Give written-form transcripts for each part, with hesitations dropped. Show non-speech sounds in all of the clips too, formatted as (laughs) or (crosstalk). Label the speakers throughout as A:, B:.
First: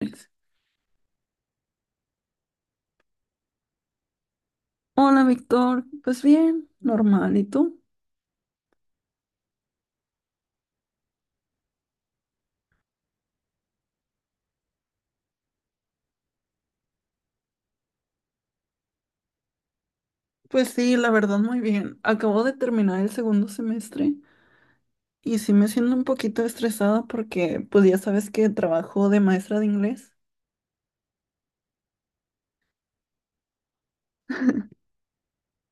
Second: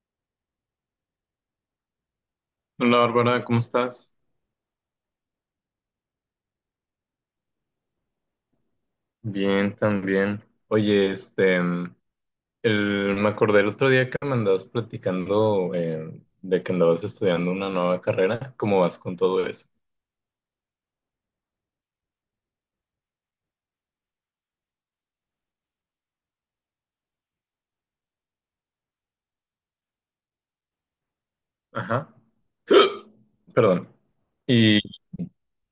A: Alex.
B: Hola Bárbara, ¿cómo estás?
A: Hola, Víctor. Pues bien, normal. ¿Y tú?
B: Bien, también. Oye, me acordé el otro día que me andabas platicando de que andabas estudiando una nueva carrera. ¿Cómo vas con todo eso?
A: Pues sí, la verdad muy bien. Acabo de terminar el segundo semestre y sí me siento un poquito estresada porque pues ya sabes que trabajo de maestra de inglés.
B: Ajá, perdón. Y,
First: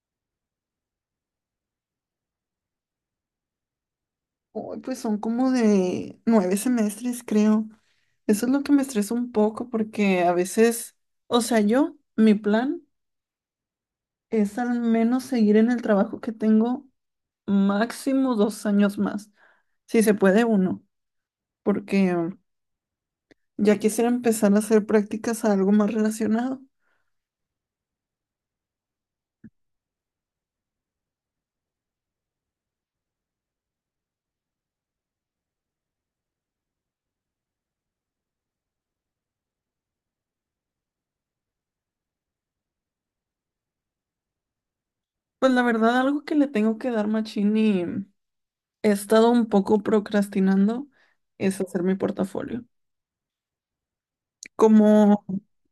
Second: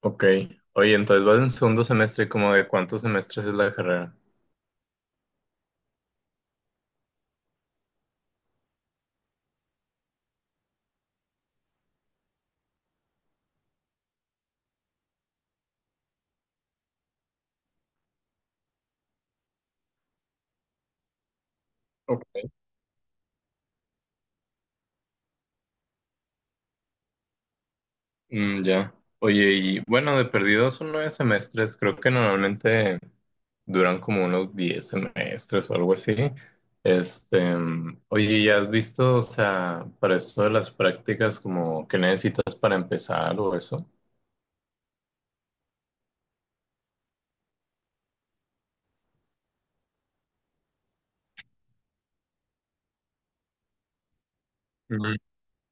B: ok, oye, entonces vas en segundo semestre, ¿cómo de cuántos semestres es la carrera?
A: Hoy pues son como de 9 semestres, creo. Eso es lo que me estresa un poco porque a veces, o sea, yo, mi plan es al menos seguir en el trabajo que tengo máximo 2 años más, si se puede uno, porque ya quisiera empezar a hacer prácticas a algo más relacionado.
B: Mm, ya. Oye, y bueno, de perdido son nueve semestres. Creo que normalmente duran como unos diez semestres o algo así. Oye, ¿ya has visto, o sea, para esto de las prácticas, como qué necesitas para empezar o eso?
A: Pues la verdad, algo que le tengo que dar machín y he estado un poco procrastinando es hacer mi portafolio.
B: Mm.
A: Como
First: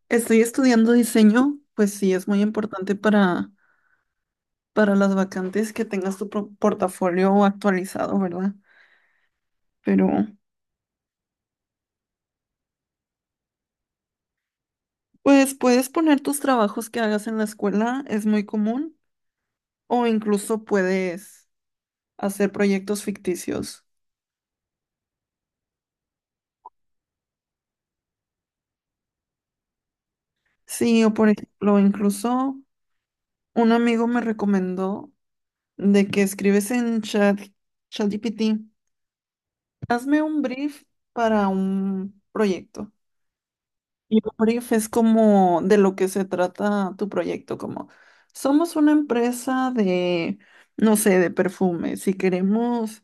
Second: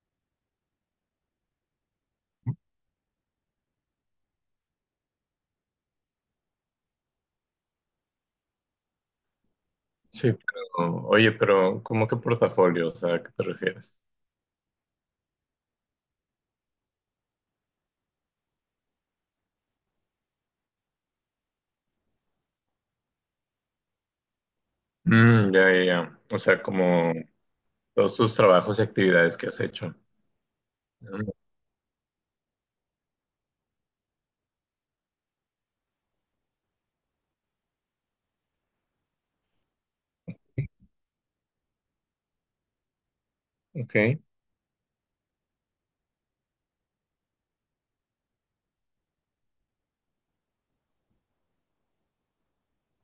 A: estoy estudiando diseño, pues sí es muy importante para las vacantes que tengas tu portafolio actualizado, ¿verdad? Pero
B: Sí, pero, oye, pero ¿cómo que portafolio? O sea, ¿a qué te refieres?
A: pues puedes poner tus trabajos que hagas en la escuela, es muy común, o incluso puedes hacer proyectos ficticios.
B: Mm, ya, ya, ya. O sea, como todos tus trabajos y actividades que has hecho.
A: Sí, o por
B: Mm.
A: ejemplo, incluso un amigo me recomendó de que escribes en chat, ChatGPT, hazme un brief para un proyecto. Y
B: Ok.
A: un brief es como de lo que se trata tu proyecto, como somos una empresa de, no sé, de perfumes y queremos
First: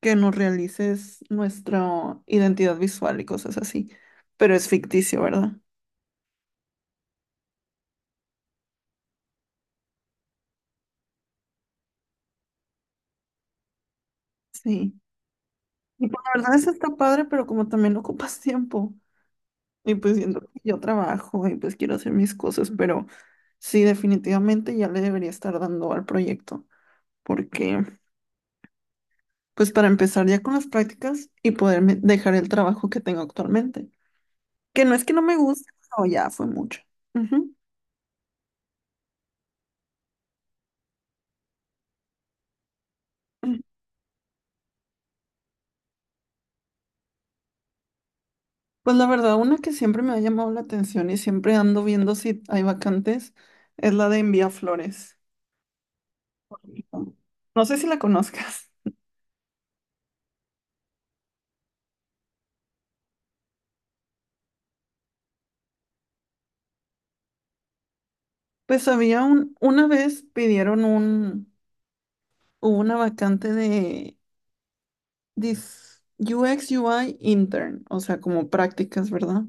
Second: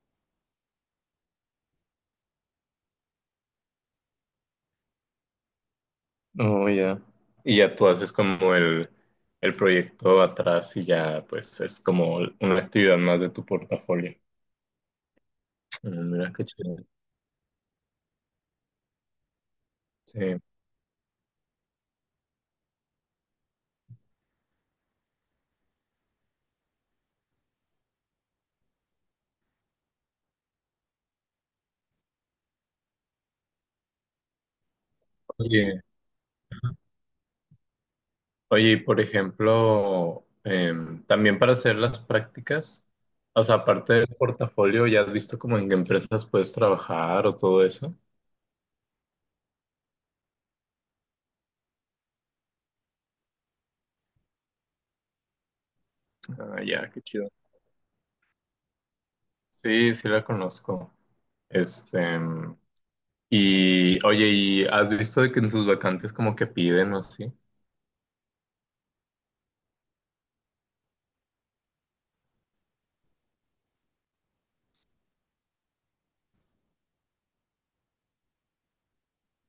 A: que nos realices nuestra identidad visual y cosas así. Pero es ficticio, ¿verdad?
B: Oh, ya. Y ya tú haces como el proyecto atrás y ya pues es como una actividad más de tu portafolio.
A: Sí. Y
B: Mm,
A: pues,
B: mira
A: la
B: qué
A: verdad es
B: chido.
A: está padre, pero como también ocupas tiempo. Y pues
B: Sí.
A: siento que yo trabajo y pues quiero hacer mis cosas, pero sí, definitivamente ya le debería estar dando al proyecto, porque pues para empezar ya con las prácticas y poderme dejar el trabajo que tengo actualmente, que no es que no me guste,
B: Oye,
A: pero ya fue mucho. Ujú.
B: oye, y por ejemplo, también para hacer las prácticas, o sea,
A: Mm,
B: aparte del portafolio, ¿ya has visto como en qué empresas puedes trabajar o todo eso?
A: pues la verdad, una que siempre me ha llamado la atención y siempre ando viendo si hay vacantes es la de envía flores.
B: Ah, ya, qué chido.
A: No sé si la conozcas.
B: Sí, sí la conozco. Este, em, y oye, ¿y has visto de que en sus vacantes como que piden o así?
A: Pues una vez hubo una vacante de dice UX UI intern, o sea, como prácticas, ¿verdad?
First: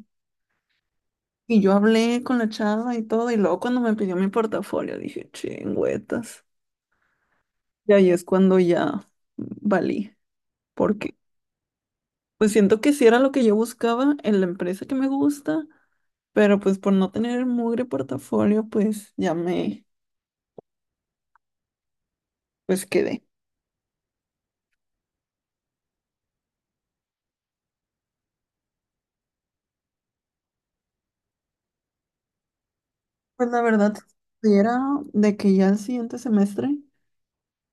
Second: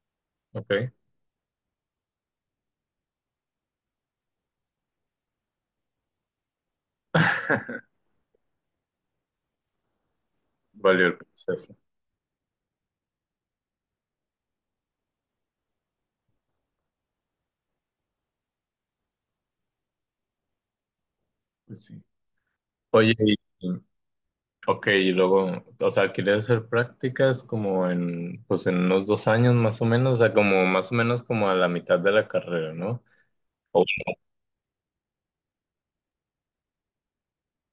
B: Ok.
A: Y yo hablé con la chava y todo, y luego cuando me pidió mi portafolio dije, chingüetas.
B: (laughs)
A: Y ahí es cuando ya valí,
B: Valió
A: porque
B: el proceso.
A: pues siento que sí era lo que yo buscaba en la empresa que me gusta, pero pues por no tener mugre portafolio,
B: Pues sí.
A: pues
B: Oye,
A: quedé.
B: y, ok, y luego, o sea, quería hacer prácticas como pues en unos dos años más o menos, o sea, como más o menos como a la mitad de la carrera, ¿no?
A: Pues la
B: O-
A: verdad, si era de que ya el siguiente semestre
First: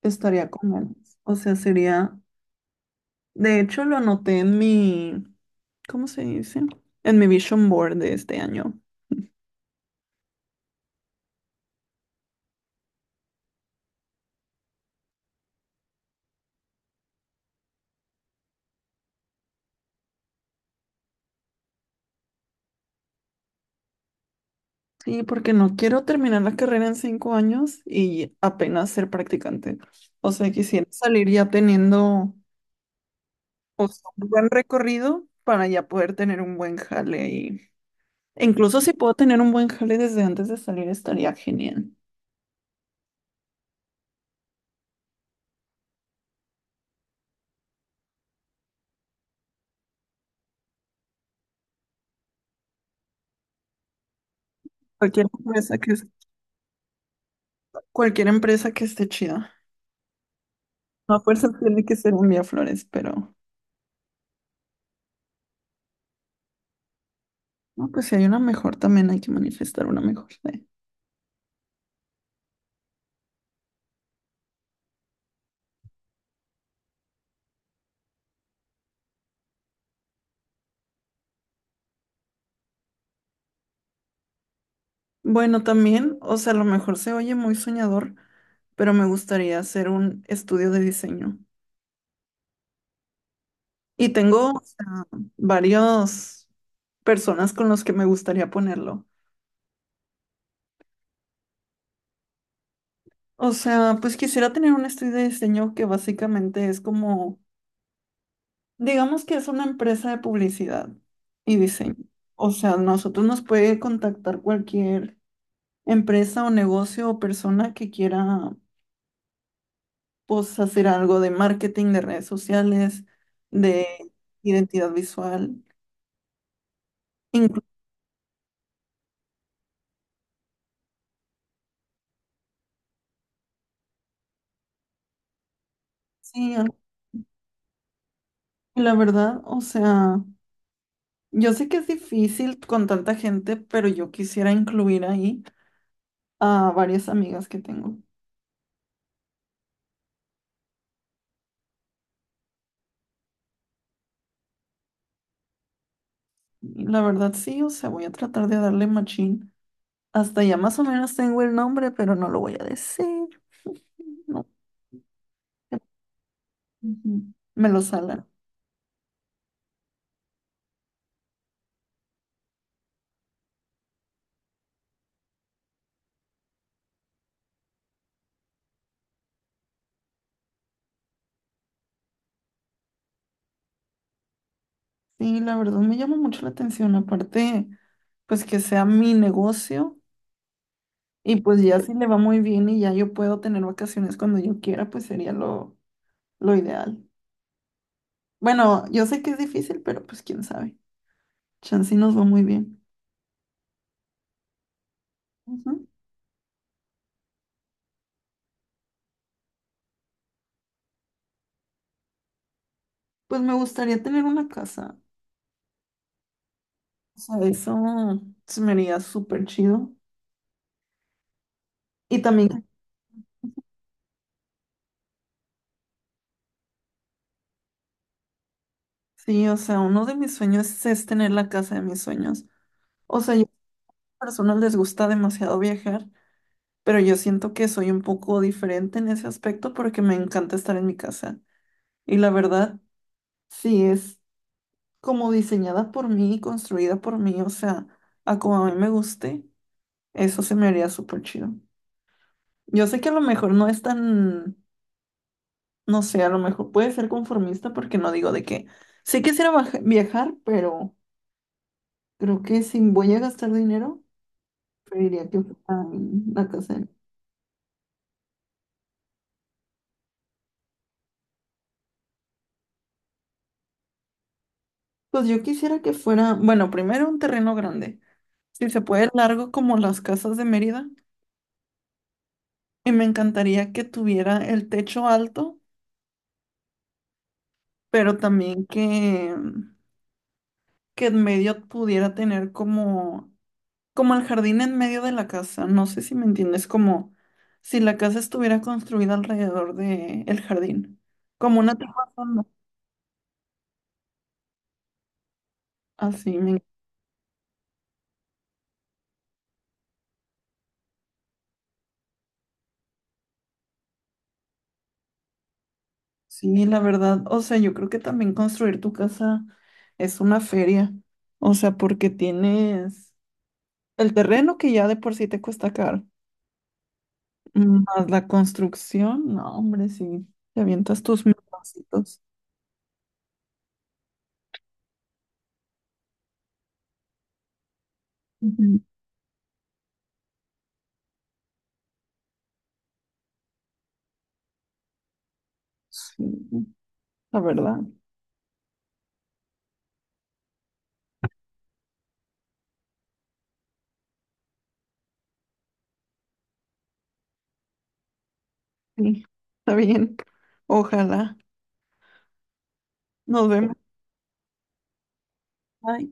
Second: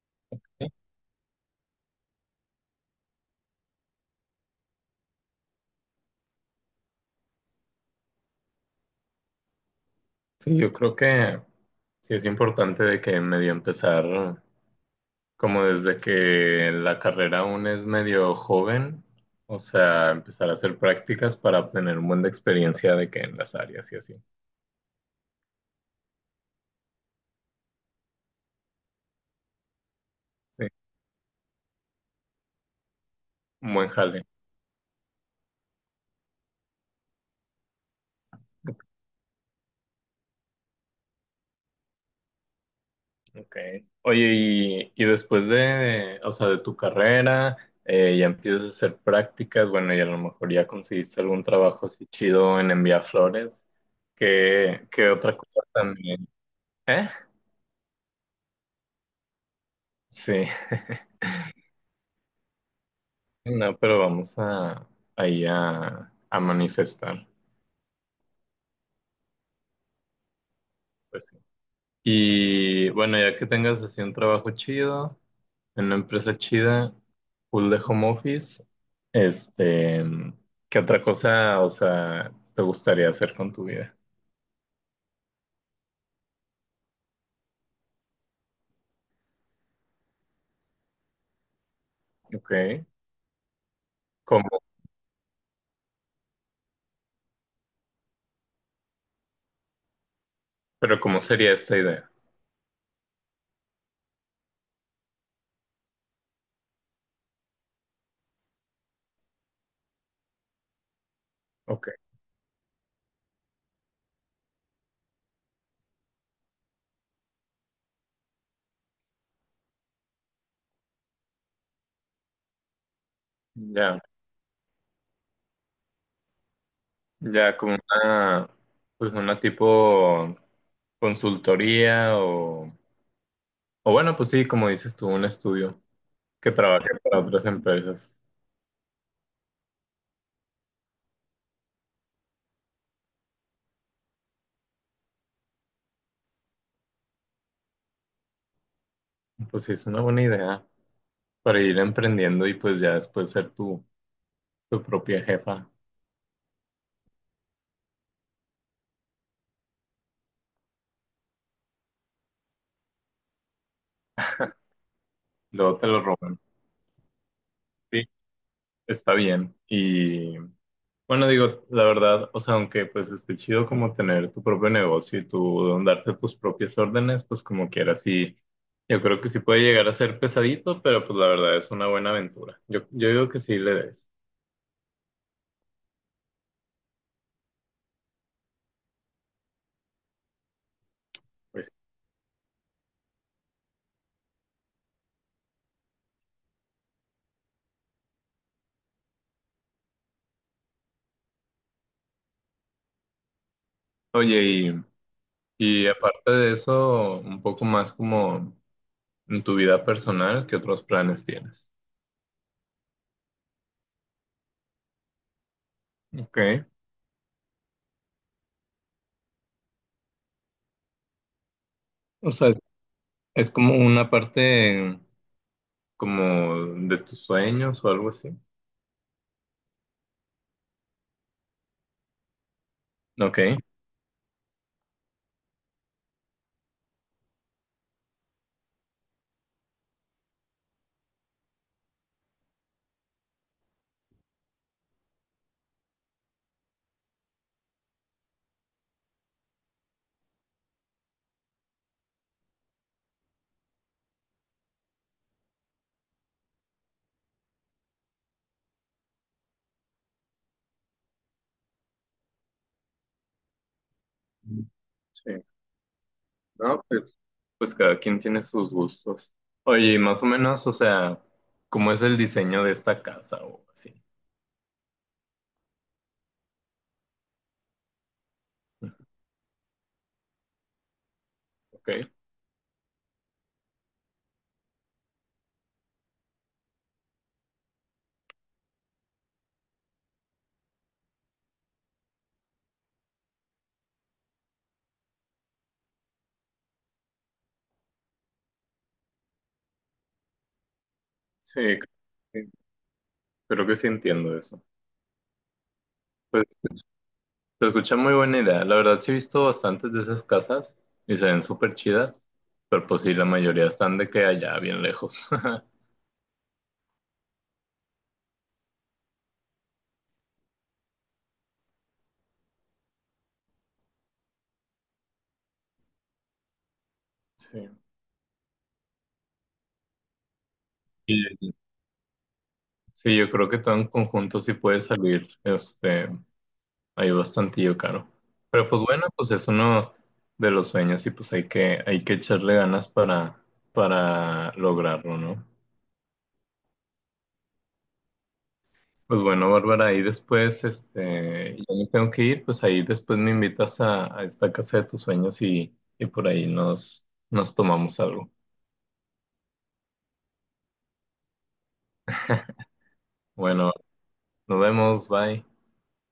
A: estaría con él, o sea, sería, de hecho, lo anoté en mi, ¿cómo se dice? En mi vision board de este año.
B: sí, yo creo que sí es importante de que medio empezar, como desde que la carrera aún es medio joven, o sea, empezar a hacer prácticas para obtener un buen de experiencia de que en las áreas y así.
A: Sí, porque no quiero terminar la carrera en 5 años y apenas ser practicante. O sea,
B: Sí,
A: quisiera salir ya teniendo,
B: un
A: o
B: buen
A: sea,
B: jale.
A: un buen recorrido para ya poder tener un buen jale. Y e incluso si puedo tener un buen jale desde antes de salir, estaría genial.
B: Okay. Oye, y después de, o sea, de tu carrera, ya empiezas a hacer prácticas, bueno, y a lo mejor ya conseguiste algún trabajo así chido en enviar flores. ¿Qué
A: Cualquier
B: otra cosa
A: empresa que
B: también? ¿Eh?
A: Cualquier empresa que esté chida.
B: Sí,
A: A fuerza tiene que ser un Vía Flores, pero
B: (laughs) no, pero vamos a ahí a manifestar,
A: no, pues si hay una mejor, también hay que manifestar una mejor, ¿eh?
B: pues sí. Y bueno, ya que tengas así un trabajo chido, en una empresa chida, full de home office. Este, ¿qué otra cosa, o sea, te gustaría hacer con tu vida?
A: Bueno, también, o sea, a lo mejor se oye muy soñador, pero me gustaría hacer un estudio de diseño.
B: Ok.
A: Y
B: ¿Cómo?
A: tengo, o sea, varios personas con los que me gustaría ponerlo.
B: Pero ¿cómo sería esta idea?
A: O sea, pues quisiera tener un estudio de diseño que básicamente es como, digamos que es una empresa de publicidad y
B: Ok.
A: diseño. O sea, nosotros nos puede contactar cualquier empresa o negocio o persona que quiera, pues, hacer algo de marketing, de redes sociales, de
B: Ya,
A: identidad visual,
B: ya
A: incluso.
B: como una, pues una tipo consultoría o bueno, pues sí, como dices tú, un estudio que trabaje para otras empresas.
A: La verdad, o sea, yo sé que es difícil con tanta gente, pero yo quisiera incluir ahí a varias amigas que tengo.
B: Pues sí, es una buena idea para ir emprendiendo y pues ya después ser tu propia jefa.
A: Y la verdad, sí, o sea, voy a tratar de darle machín. Hasta ya más o menos tengo el nombre, pero no lo voy a decir. (laughs) No.
B: Luego te lo roban.
A: Ujú. Me lo
B: Sí,
A: salan.
B: está bien. Y bueno, digo, la verdad, o sea, aunque pues esté chido como tener tu propio negocio y tú darte tus propias órdenes, pues como quieras, sí, yo creo que sí puede llegar a ser pesadito, pero pues la verdad es una buena aventura. Yo digo que sí le des.
A: Sí, la verdad me llama mucho la atención. Aparte, pues que sea mi negocio y pues
B: Pues,
A: ya si le va muy bien y ya yo puedo tener vacaciones cuando yo quiera, pues sería lo ideal. Bueno, yo sé que es difícil, pero pues quién sabe. Chance y nos va muy bien.
B: oye, y,
A: Ujú.
B: y aparte de eso, un poco más como en tu vida personal, ¿qué otros planes tienes?
A: Pues me gustaría tener una casa.
B: Okay.
A: O sea, eso se me haría súper chido. Y
B: O sea,
A: también
B: es como una parte como de tus sueños o algo así.
A: sí, o sea, uno de mis sueños es tener la casa de mis sueños. O sea,
B: Ok.
A: a las personas les gusta demasiado viajar, pero yo siento que soy un poco diferente en ese aspecto porque me encanta estar en mi casa. Y la verdad, sí es como diseñada por mí, construida por mí, o sea, a como a mí me guste, eso se me haría súper chido. Yo sé que a lo mejor no es tan, no sé, a lo mejor puede ser conformista porque no digo de que sí quisiera viajar, pero creo que si voy a gastar dinero, preferiría que
B: Sí,
A: fuera en la casa
B: no,
A: de...
B: pues, pues cada quien tiene sus gustos. Oye, y más o menos, o sea, ¿cómo es el diseño de esta casa o así?
A: Pues yo quisiera que fuera, bueno, primero un terreno grande, si se puede largo como las casas de Mérida,
B: ¿Ok?
A: y me encantaría que tuviera el techo alto, pero también que, que en medio pudiera tener como, como el jardín en medio de la casa, no sé si me entiendes, como si la casa estuviera construida alrededor de el jardín, como una
B: Sí,
A: terraza, ¿no?
B: que creo que sí entiendo eso.
A: Así,
B: Pues
A: me...
B: se escucha muy buena idea. La verdad sí he visto bastantes de esas casas y se ven súper chidas, pero pues sí, la mayoría están de que allá, bien lejos. (laughs)
A: Sí, la verdad, o sea, yo creo que también construir tu casa es una feria, o sea, porque tienes el terreno que ya de por sí te cuesta caro,
B: Sí.
A: más la construcción, no, hombre, sí, te avientas tus
B: Y-
A: milloncitos.
B: sí, yo creo que todo en conjunto sí puede salir, este, hay bastantillo caro. Pero
A: Ujú.
B: pues bueno, pues es uno de los sueños y pues hay que echarle ganas para lograrlo, ¿no?
A: Sí, la verdad,
B: Pues bueno, Bárbara, ahí después, este, yo me tengo que ir, pues ahí después me invitas a esta casa de tus sueños y por ahí nos tomamos algo.
A: sí, está bien, ojalá, nos
B: Bueno,
A: vemos.
B: nos vemos, bye.
A: Bye.